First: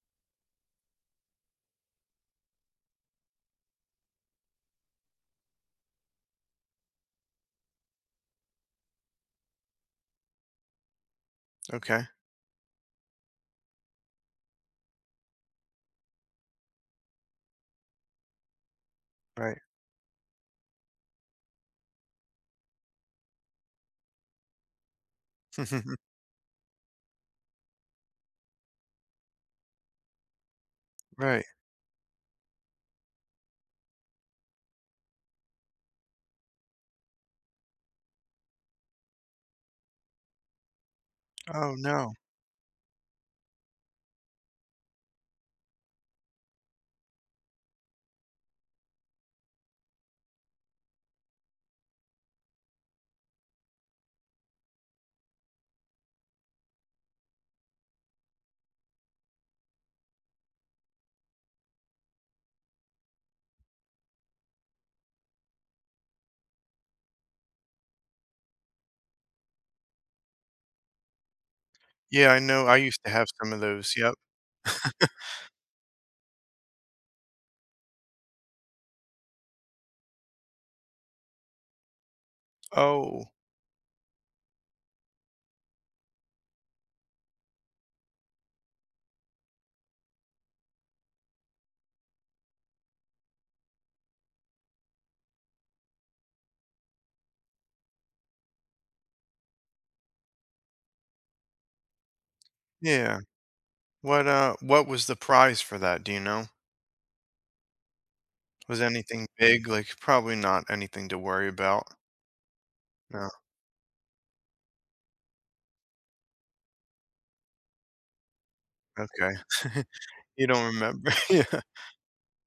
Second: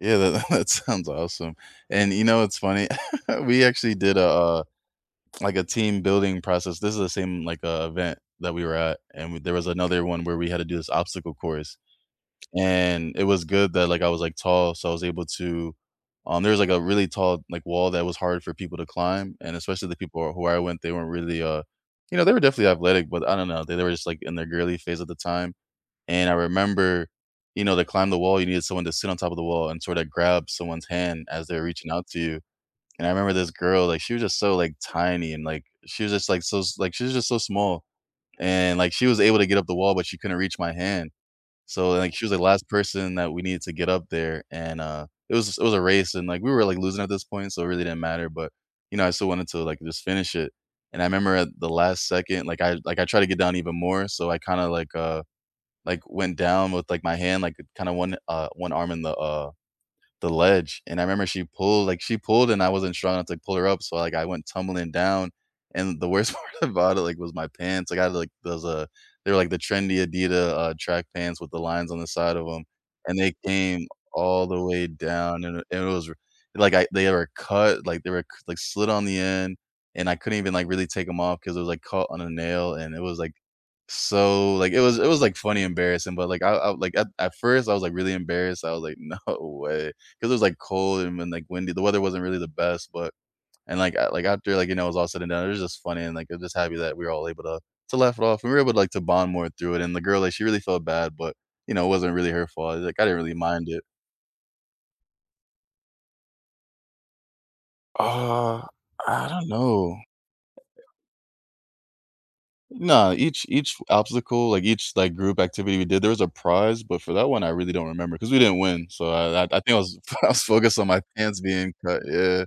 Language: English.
Yeah, that that sounds awesome, and you know, it's funny, we actually did a, uh like a team building process this is the same, like, uh, event that we were at, and we there was another one where we had to do this obstacle course, Okay. and it was good that, like I was, like, tall, so, I was able to, um there's, like, a really tall, like, wall that was hard for people to climb, and Right. especially the people who I went they weren't really, uh, you know they were definitely athletic, but I don't know, they they were just like in their girly phase at the time, and I remember, you know, they climb the wall, you needed someone to sit on top of the wall and sort of grab someone's hand Right. as they're reaching out to you, and I remember this girl, like, she was just so, like, tiny, and, like, she was just, like, so s like she's just so small, and, like, she was able to get up the wall, but she couldn't reach my hand, Oh, so, like, no. she was the last person that we needed to get up there, and, uh, it was it was a race, and, like, we were, like, losing at this point, so it really didn't matter, but, you know, I still wanted to, like, just finish it, and I remember at the last second, like, I like, I try to get down even more, so, I kinda, like, uh, like, went down with, like, my hand, like, kinda 1, uh, 1 arm in the uh, the ledge, and I remember she pulled like, she pulled, and I wasn't strong enough to pull her up, so, like, I went tumbling down, and the worst part about it, like, was my pants. I got, like those uh, they're, like, the trendy Adidas, uh, track pants with the lines on the Yeah, side I of 'em, know, I used to and have they some of came those, yup. all the way down, and it was ri like, I they were cut, like, they were c like, slid on the end, and I couldn't even, like, really take 'em off 'cause it was like caught on a nail, and it was, Oh. like, so like, it was it was, like, funny embarrassing, but, like, I I, like, at at first I was, like, really embarrassed. I was, like, "No way." 'Cause it was, like, cold and then like, windy, the weather wasn't really the best, but and, like like, after, like, you know, it was all said and done, it was just funny, and, like, I'm just happy that we're all able to to laugh it off, and we were able to, like, to bond more through it, and the girl, like, she really felt bad, but, you know, it wasn't really her fault, like, I didn't Yeah, really mind it. what uh, what was the prize for that, do you know? Uh, Was anything I don't big know. like, probably not anything to worry about. No, No. each each obstacle, like, each, like, group activity we did, there was a prize, but for that one I really don't remember, 'cause we didn't win, so Okay, I I I think I was I was you don't focused on my remember, pants yeah. being cut, yeah.